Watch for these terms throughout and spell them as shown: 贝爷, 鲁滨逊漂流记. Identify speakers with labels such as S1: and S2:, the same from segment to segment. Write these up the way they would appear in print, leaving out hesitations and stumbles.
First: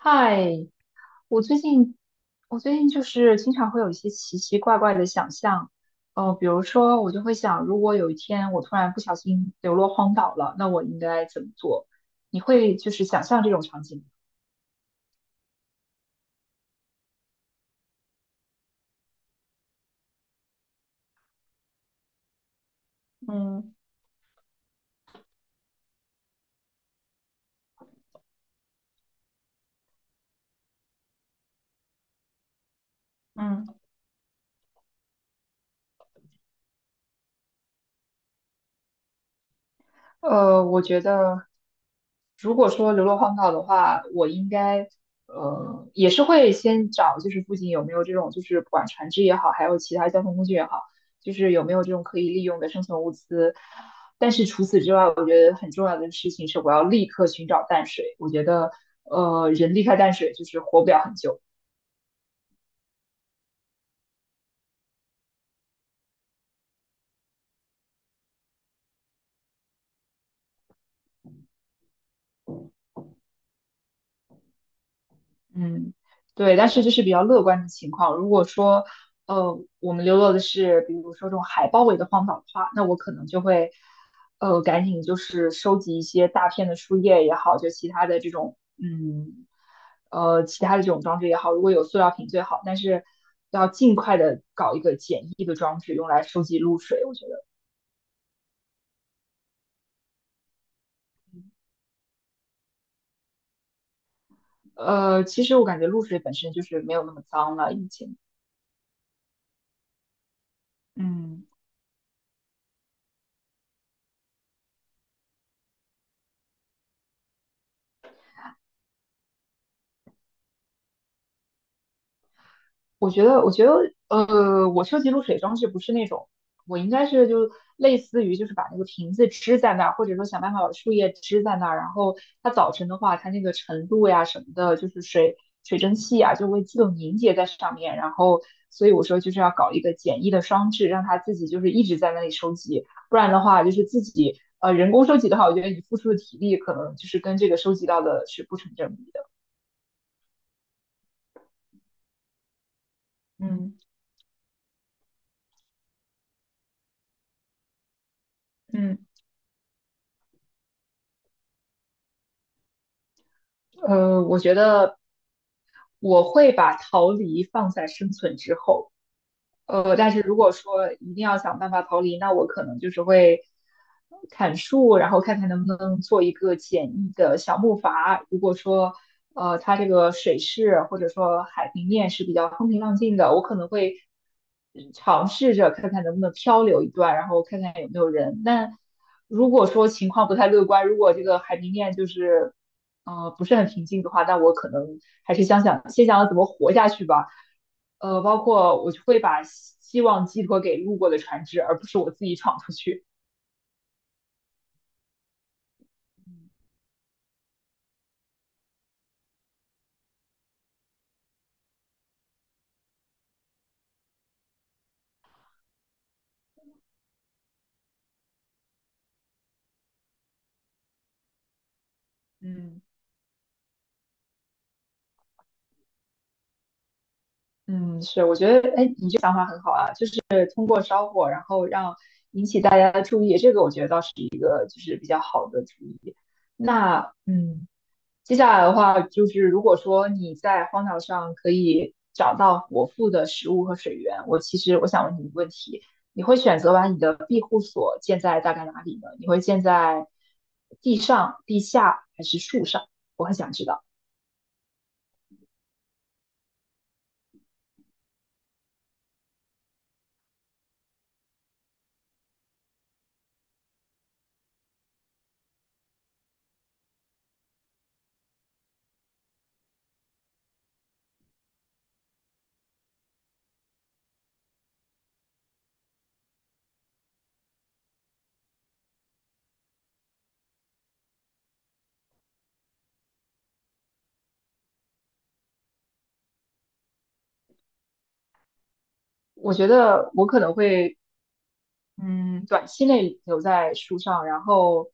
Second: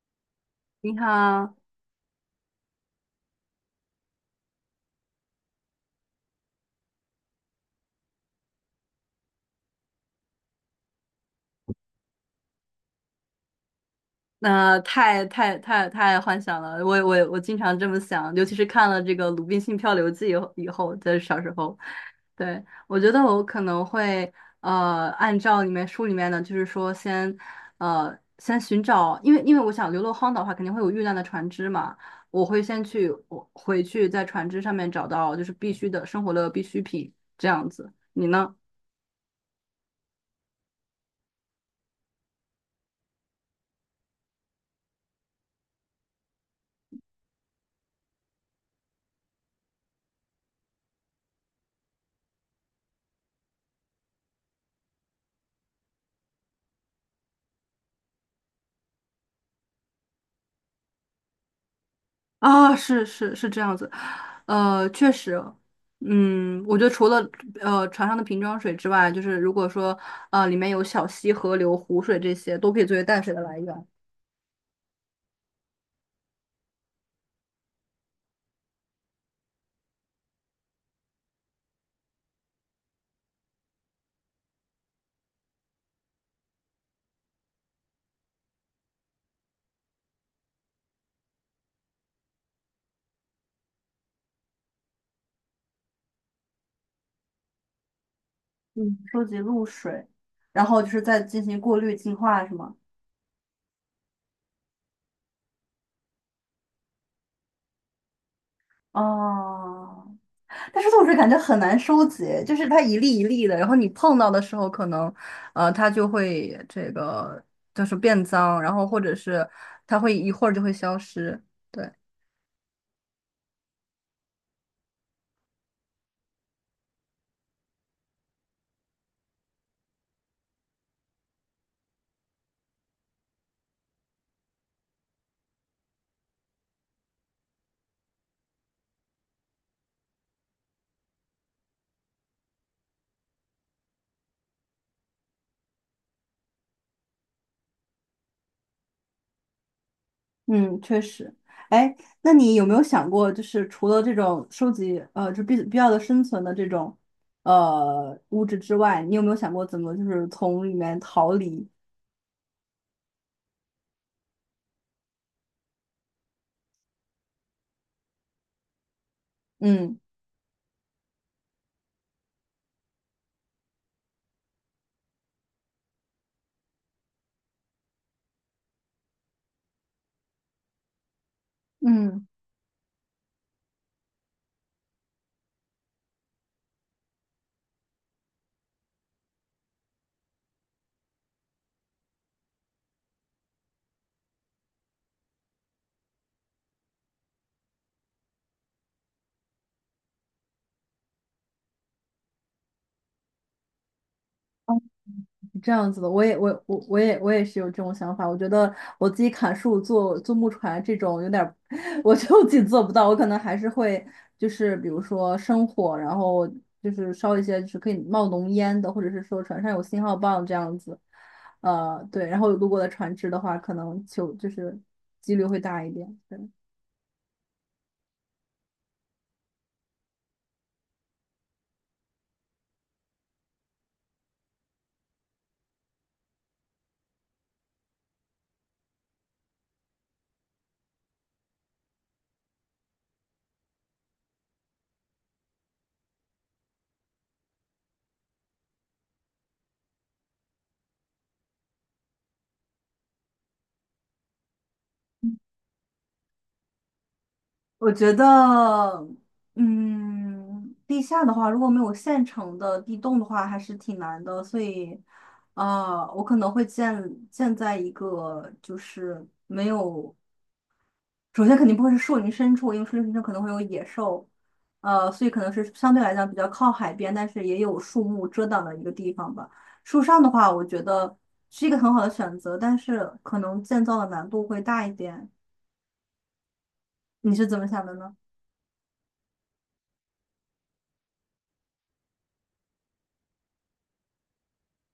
S1: 嗨，
S2: 你
S1: 我
S2: 好。
S1: 最近我最近就是经常会有一些奇奇怪怪的想象，比如说我就会想，如果有一天我突然不小心流落荒岛了，那我应该怎么做？你会就是想象这种场景吗？
S2: 那太幻想了，我经常这么想，尤其是看了这个《鲁滨逊漂流记》以后，以后在小时候。对，我觉得我可
S1: 嗯
S2: 能会按照里面书里面的，就是说先先寻找，因为我想流落荒岛的话，肯定会有遇难的船只嘛。我会先去我
S1: 嗯。
S2: 回去在船只上面找到就是必须的生活的必需品这样子，你呢？
S1: 我觉得，如果说流落荒岛的话，我应该也是会先找，就是附近有没有这种，就是不管船只也好，还有其他交通工具也好，就是有没有这种可以利用的生存物资。但是除此之外，我觉得很重要的事情是，我要立刻寻找淡水。我觉得人离开淡水就是活不了很久。
S2: 啊，是是是这样子，确实。嗯，我觉得除了船上的瓶装水之外，就是如果说里面有小溪、河流、湖水这些，都可以作为淡水的来源。
S1: 嗯，对，但是这是比较乐观的情况。如果说，我们流落的是比如说这种海包围的荒岛的话，那我可能就会，赶紧就是收集一些大片的树叶也好，就其他的这种，嗯，其他的这种装置也好，如果有塑料瓶最好，但是要尽快的搞一个简易的装置用来收集露水。我觉得，
S2: 嗯，收集露水，然后就是再进行过滤、净化，是吗？
S1: 其实我感觉露水本身就是没有那么脏了，已经。
S2: 哦，但是露水感觉
S1: 嗯。
S2: 很难收集，就是它一粒一粒的，然后你碰到的时候，可能它就会这个就是变脏，然后或者是它会一会儿就会消失，对。
S1: 我觉得,我收集露水装置不是那种，我应该是就类似于就是把那个瓶子支在那儿，或者说想办法把树叶支在那儿，然后它早晨的话，它那个晨露呀什么的，就是水蒸气呀就会自动凝结在上面，然后所以我说就是要搞一个简易的装置，让它自己就是一直在那里收集，不然的话就是自己人工收集的话，我觉得你付出的体力可能就是跟这个收集到的是不成正比的。
S2: 嗯，确实。哎，那你有没有想过，就是
S1: 嗯。
S2: 除了这种收集，就必要的生存的这种物质之
S1: 嗯，
S2: 外，你有没有想过怎么就是从里面逃离？
S1: 我觉得我会把逃离放在生存之后，
S2: 嗯。
S1: 但是如果说一定要想办法逃离，那我可能就是会砍树，然后看看能不能做一个简易的小木筏。如果说它这个水势或者说海平面是
S2: 嗯，
S1: 比较风平浪静的，我可能会尝试着看看能不能漂流一段，然后看看有没有人。但如果说情况不太乐观，如果这个海平面就是不是很平静的话，那我可能还是先想想怎么活下去吧。包括我就会把希望寄托给路过的船只，而不是我自己闯出去。
S2: 这样子的，我也我我我也我也是有这种想法。我觉得我自己砍树做木船这种有点儿，我觉得自己做不到。我可能还是会就是比如说生火，然后就是烧一些就是可以冒浓烟的，或者是说船上有信号棒这样子。呃，对，然后如果
S1: 嗯。
S2: 的船只的话，可能就是几率会大一点。对。
S1: 嗯，是，我觉得，哎，你这想法很好啊，就是通过烧火，然后让大家注意，这个我觉得倒是一个就是比较好的主意。那，嗯，接下来的话，就是如果说你在荒岛上可以找到果腹的食物和水源，我其实我想问你一个问题：你会选择把你的庇护所建在大概哪里呢？你会建在地上、地下还是树上？我很想知道。
S2: 我觉得，嗯，地下的话，如果没有现成的地洞的话，还是挺难的。所以，呃，我可能会建在一个就是没有，首先肯定不会是树林深处，因为树林深处可能会有野兽，呃，所以可能是相对来讲比较靠海边，但是也有树木遮挡的一个地方吧。树上的话，我觉得是一个很好的选择，但是可能建造的难度会大一点。你是怎么想的呢？
S1: 我觉得我可能会嗯，短期内留在树上，然后，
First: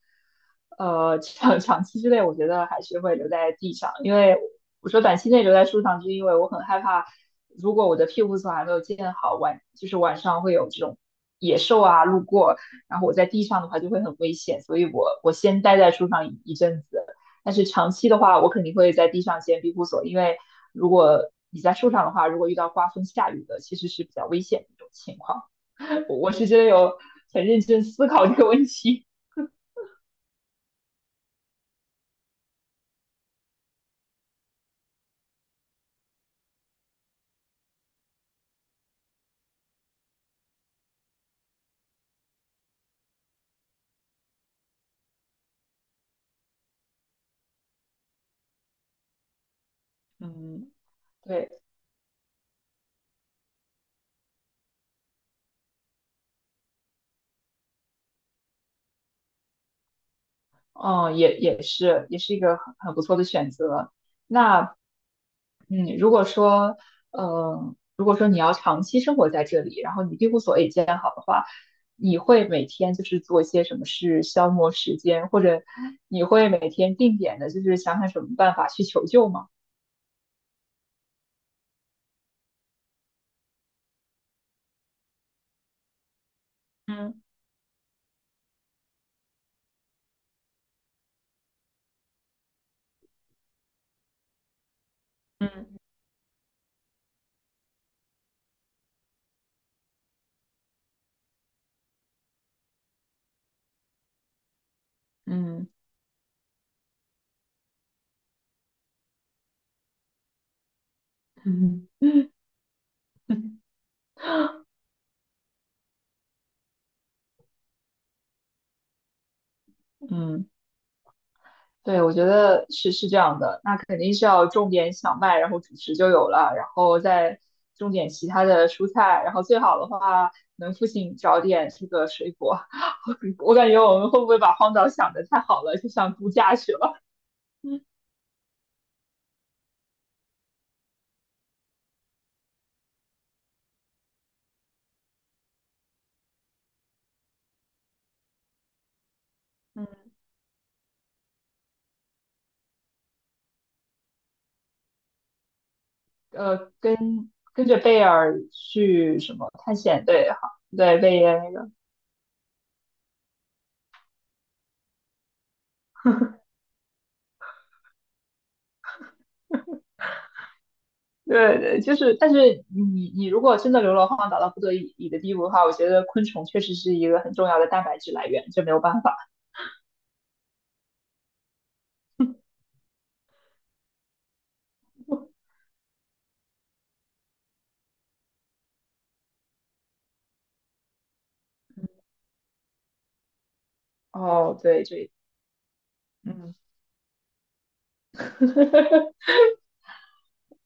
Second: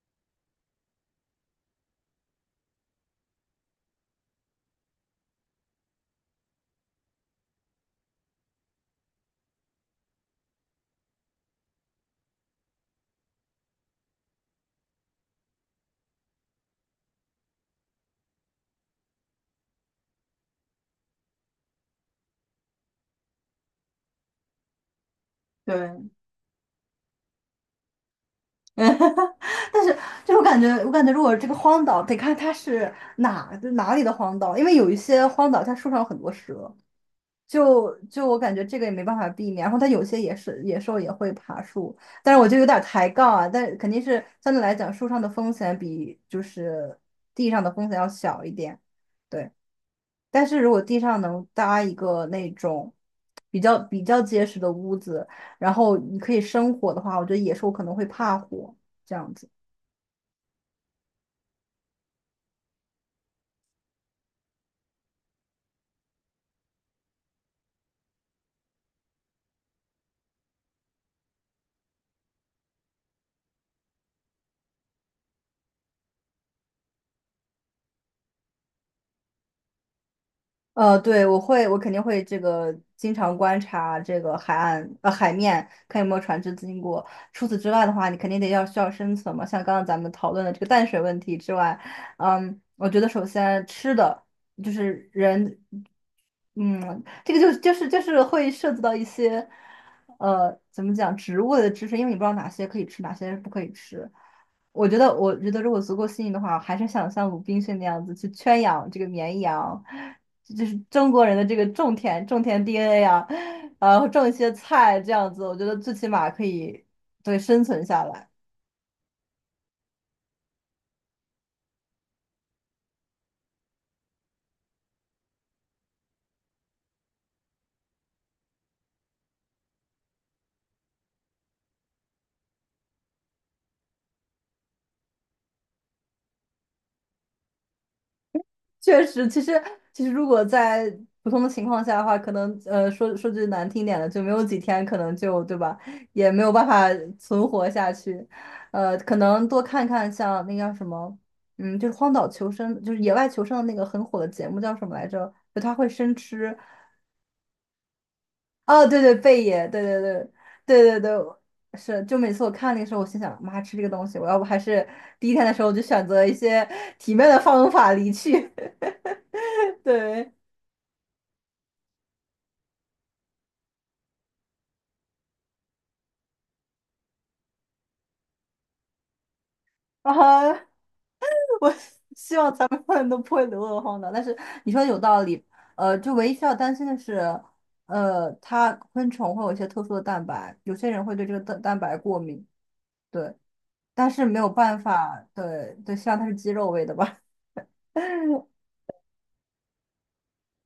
S1: 长期之内，我觉得还是会留在地上。因为我说短期内留在树上，是因为我很害怕，如果我的庇护所还没有建好，晚就是晚上会有这种野兽啊路过，然后我在地上的话就会很危险，所以我先待在树上一阵子。但是长期的话，我肯定会在地上建庇护所，因为如果你在树上的话，如果遇到刮风下雨的，其实是比较危险的一种情况。
S2: 对。
S1: 我是真的有很认真思考这个问
S2: 嗯，
S1: 题。
S2: 但是就是我感觉，我感觉如果这个荒岛得看它是哪里的荒岛，因为有一些荒岛它树上有很多蛇，就我感觉这个也没办法避免。然后它有些也是野兽也会爬树，但是我就有点抬杠啊，但肯定是相对来讲树上的风险比就是地上的风险要小一点，对。但是如
S1: 嗯。
S2: 果地上 能
S1: 对，
S2: 搭一个那种比较结实的屋子，然后你可以生火的话，我觉得野兽可能会怕火。这样子。
S1: 嗯，也是一个很不错的选择。那嗯，如果说如果说你要长期生活在这里，然后你庇护所也建好的话，你会每天就是做一些什么事消磨时间，或者你会每天定点的，就是想想什么办法去求救吗？
S2: 呃，对，我会，我肯定会这个经常观察这个海岸海面，看有没有船只经过。
S1: 嗯。
S2: 除此之外的话，你肯定得要需要生存嘛，像刚刚咱们讨论的这个淡水问题之外，嗯，我觉得首先吃的就是人。
S1: 嗯。
S2: 嗯，这个就是会涉及到一些，呃，怎么讲植物的知识，因为你不知道哪些可以吃，哪些不可以吃。我觉得，我觉得
S1: 嗯。
S2: 如果足够幸运的话，还是想像鲁滨逊那样子去圈养这个绵羊，就是中国人的这个
S1: 嗯。
S2: 种田 DNA 啊。呃，种一些菜这样子，我觉得最起码可以对生存下来。
S1: 嗯。对，我觉得是是这样的，那肯定是要种点小麦，然后主食就有了，然后再种点其他的蔬菜，然后最好的话能附近找点这个水果。我感觉我们会不会把荒岛想得太好了，就想度假去了？嗯。
S2: 确实。其实如果在普通的情况下的话，可能说句难听点的，就没有几天，可能就对吧，也没有办法存活下去。呃，可能多看
S1: 嗯，
S2: 看像那叫什么，嗯，就是荒岛求生，就是野外求生的那个很火的节目叫什么来着？就他会生吃。
S1: 跟跟着贝尔
S2: 哦，对对，
S1: 去什
S2: 贝
S1: 么
S2: 爷，
S1: 探
S2: 对对
S1: 险
S2: 对
S1: 对，好，对，
S2: 对对对，
S1: 贝爷那个，
S2: 是。就每次我看那个时候，我心想，妈，吃这个东西，我要不还是第一天的时候我就选择一些体面的方法离去，对。
S1: 对对，就是，但是你如果真的流落荒岛到不得已的地步的话，我觉得昆虫确实是一个很重要的蛋白质来源，这没有办法。
S2: 啊后。我希望咱们永远都不会流落荒岛。但是你说的有道理，呃，就唯一需要担心的是，呃，它昆虫会有一些特殊的蛋白，有些人会对这个蛋白过敏，对，但是没有
S1: 哦，
S2: 办
S1: 对，这，
S2: 法，对对，希望它是鸡
S1: 嗯，
S2: 肉味的吧。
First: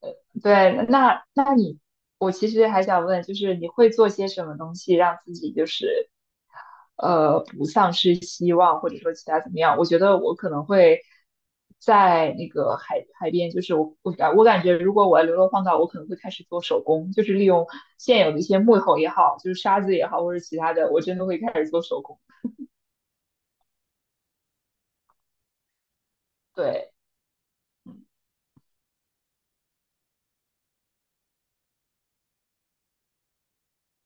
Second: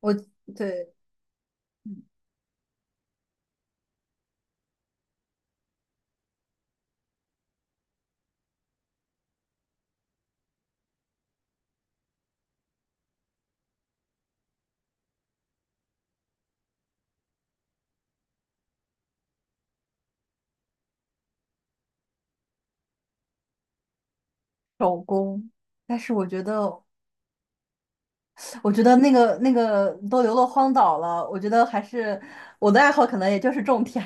S2: 我
S1: 对，
S2: 对
S1: 那那你，我其实还想问，就是你会做些什么东西让自己就是，不丧失希望，或者说其他怎么样？我觉得我可能会在那个海边，就是我感觉，如果我要流落荒岛，我可能会开始做手工，就是利用现有的一些木头也好，就是沙子也好，或者其他的，我真的会开始做手工。
S2: 手工，但是我觉得，
S1: 对，嗯。
S2: 我觉得那个那个都流落荒岛了，我觉得还是我的爱好可能也就是种田。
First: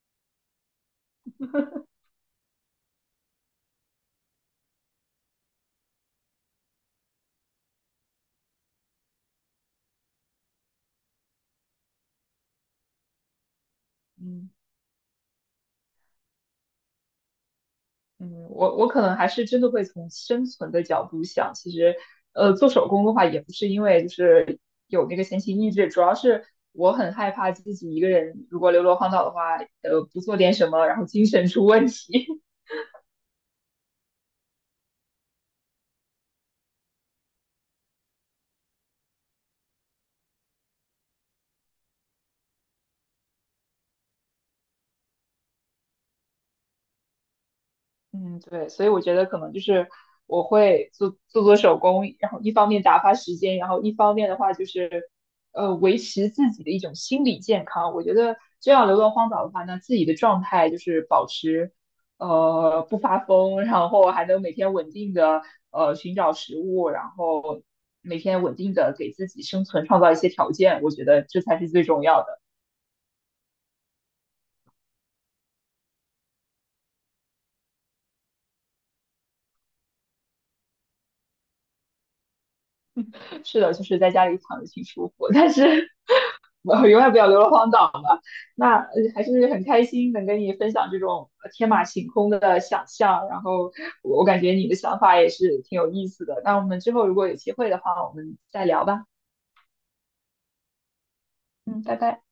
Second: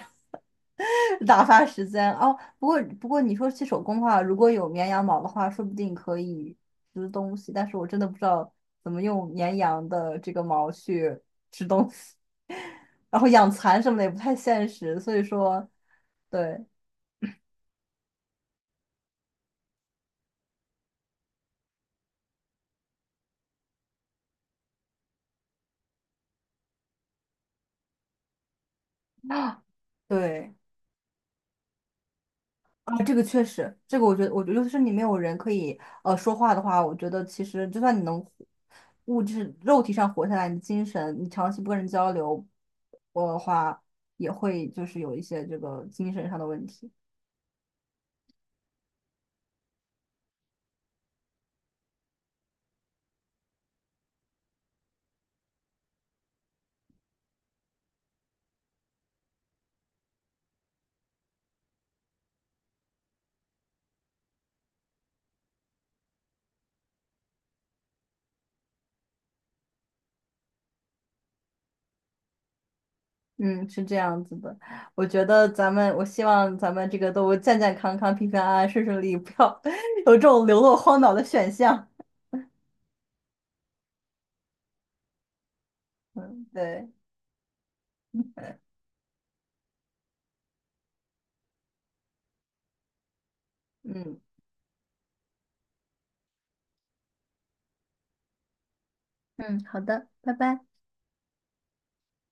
S2: 打发时间哦。不过你说起手工的话，如果有绵羊毛的话，说不定可以织东西。但是我真的不知道怎么用绵羊的这个毛去织东西，然后养蚕什么的也不太
S1: 嗯。
S2: 现实。所以说，对
S1: 嗯，我可能还是真的会从生存的角度想，其实，做手工的话，也不是因为就是有那个闲情逸致，主要是我很害怕自己一个人如果流落荒岛的话，不做点
S2: 对。
S1: 什么，然后精神出问题。
S2: 啊，这个确实，这个我觉得，我觉得就是你没有人可以说话的话，我觉得其实就算你能物质肉体上活下来，你精神你长期不跟人交流我的话，也会就是有一些这个精神上的问题。
S1: 嗯，对，所以我觉得可能就是我会做手工，然后一方面打发时间，然后一方面的话就是，维持自己的一种心理健康。我觉得这样流落荒岛的话那自己的状态就是保持，不发疯，然后还能每天稳定的寻找食物，然后每天稳定的给自己生存创造一些条件。我觉得这才是最重要的。
S2: 嗯，是这样子的，我觉得咱们，我希望咱们这个都健健康康、平平安安、顺顺利利，不要 有这种流落荒岛的选项。
S1: 是的，就是在家里躺着挺舒服，但是
S2: 嗯，
S1: 我
S2: 对。
S1: 永远不要流落荒岛。那还是很开心能跟你分享这种天马行空的想象，然后我
S2: 嗯。
S1: 我感觉你的想法也是挺有意思的。那我们之后如果有机会的话，我们再聊吧。
S2: 嗯，好的，拜拜。
S1: 嗯，拜拜。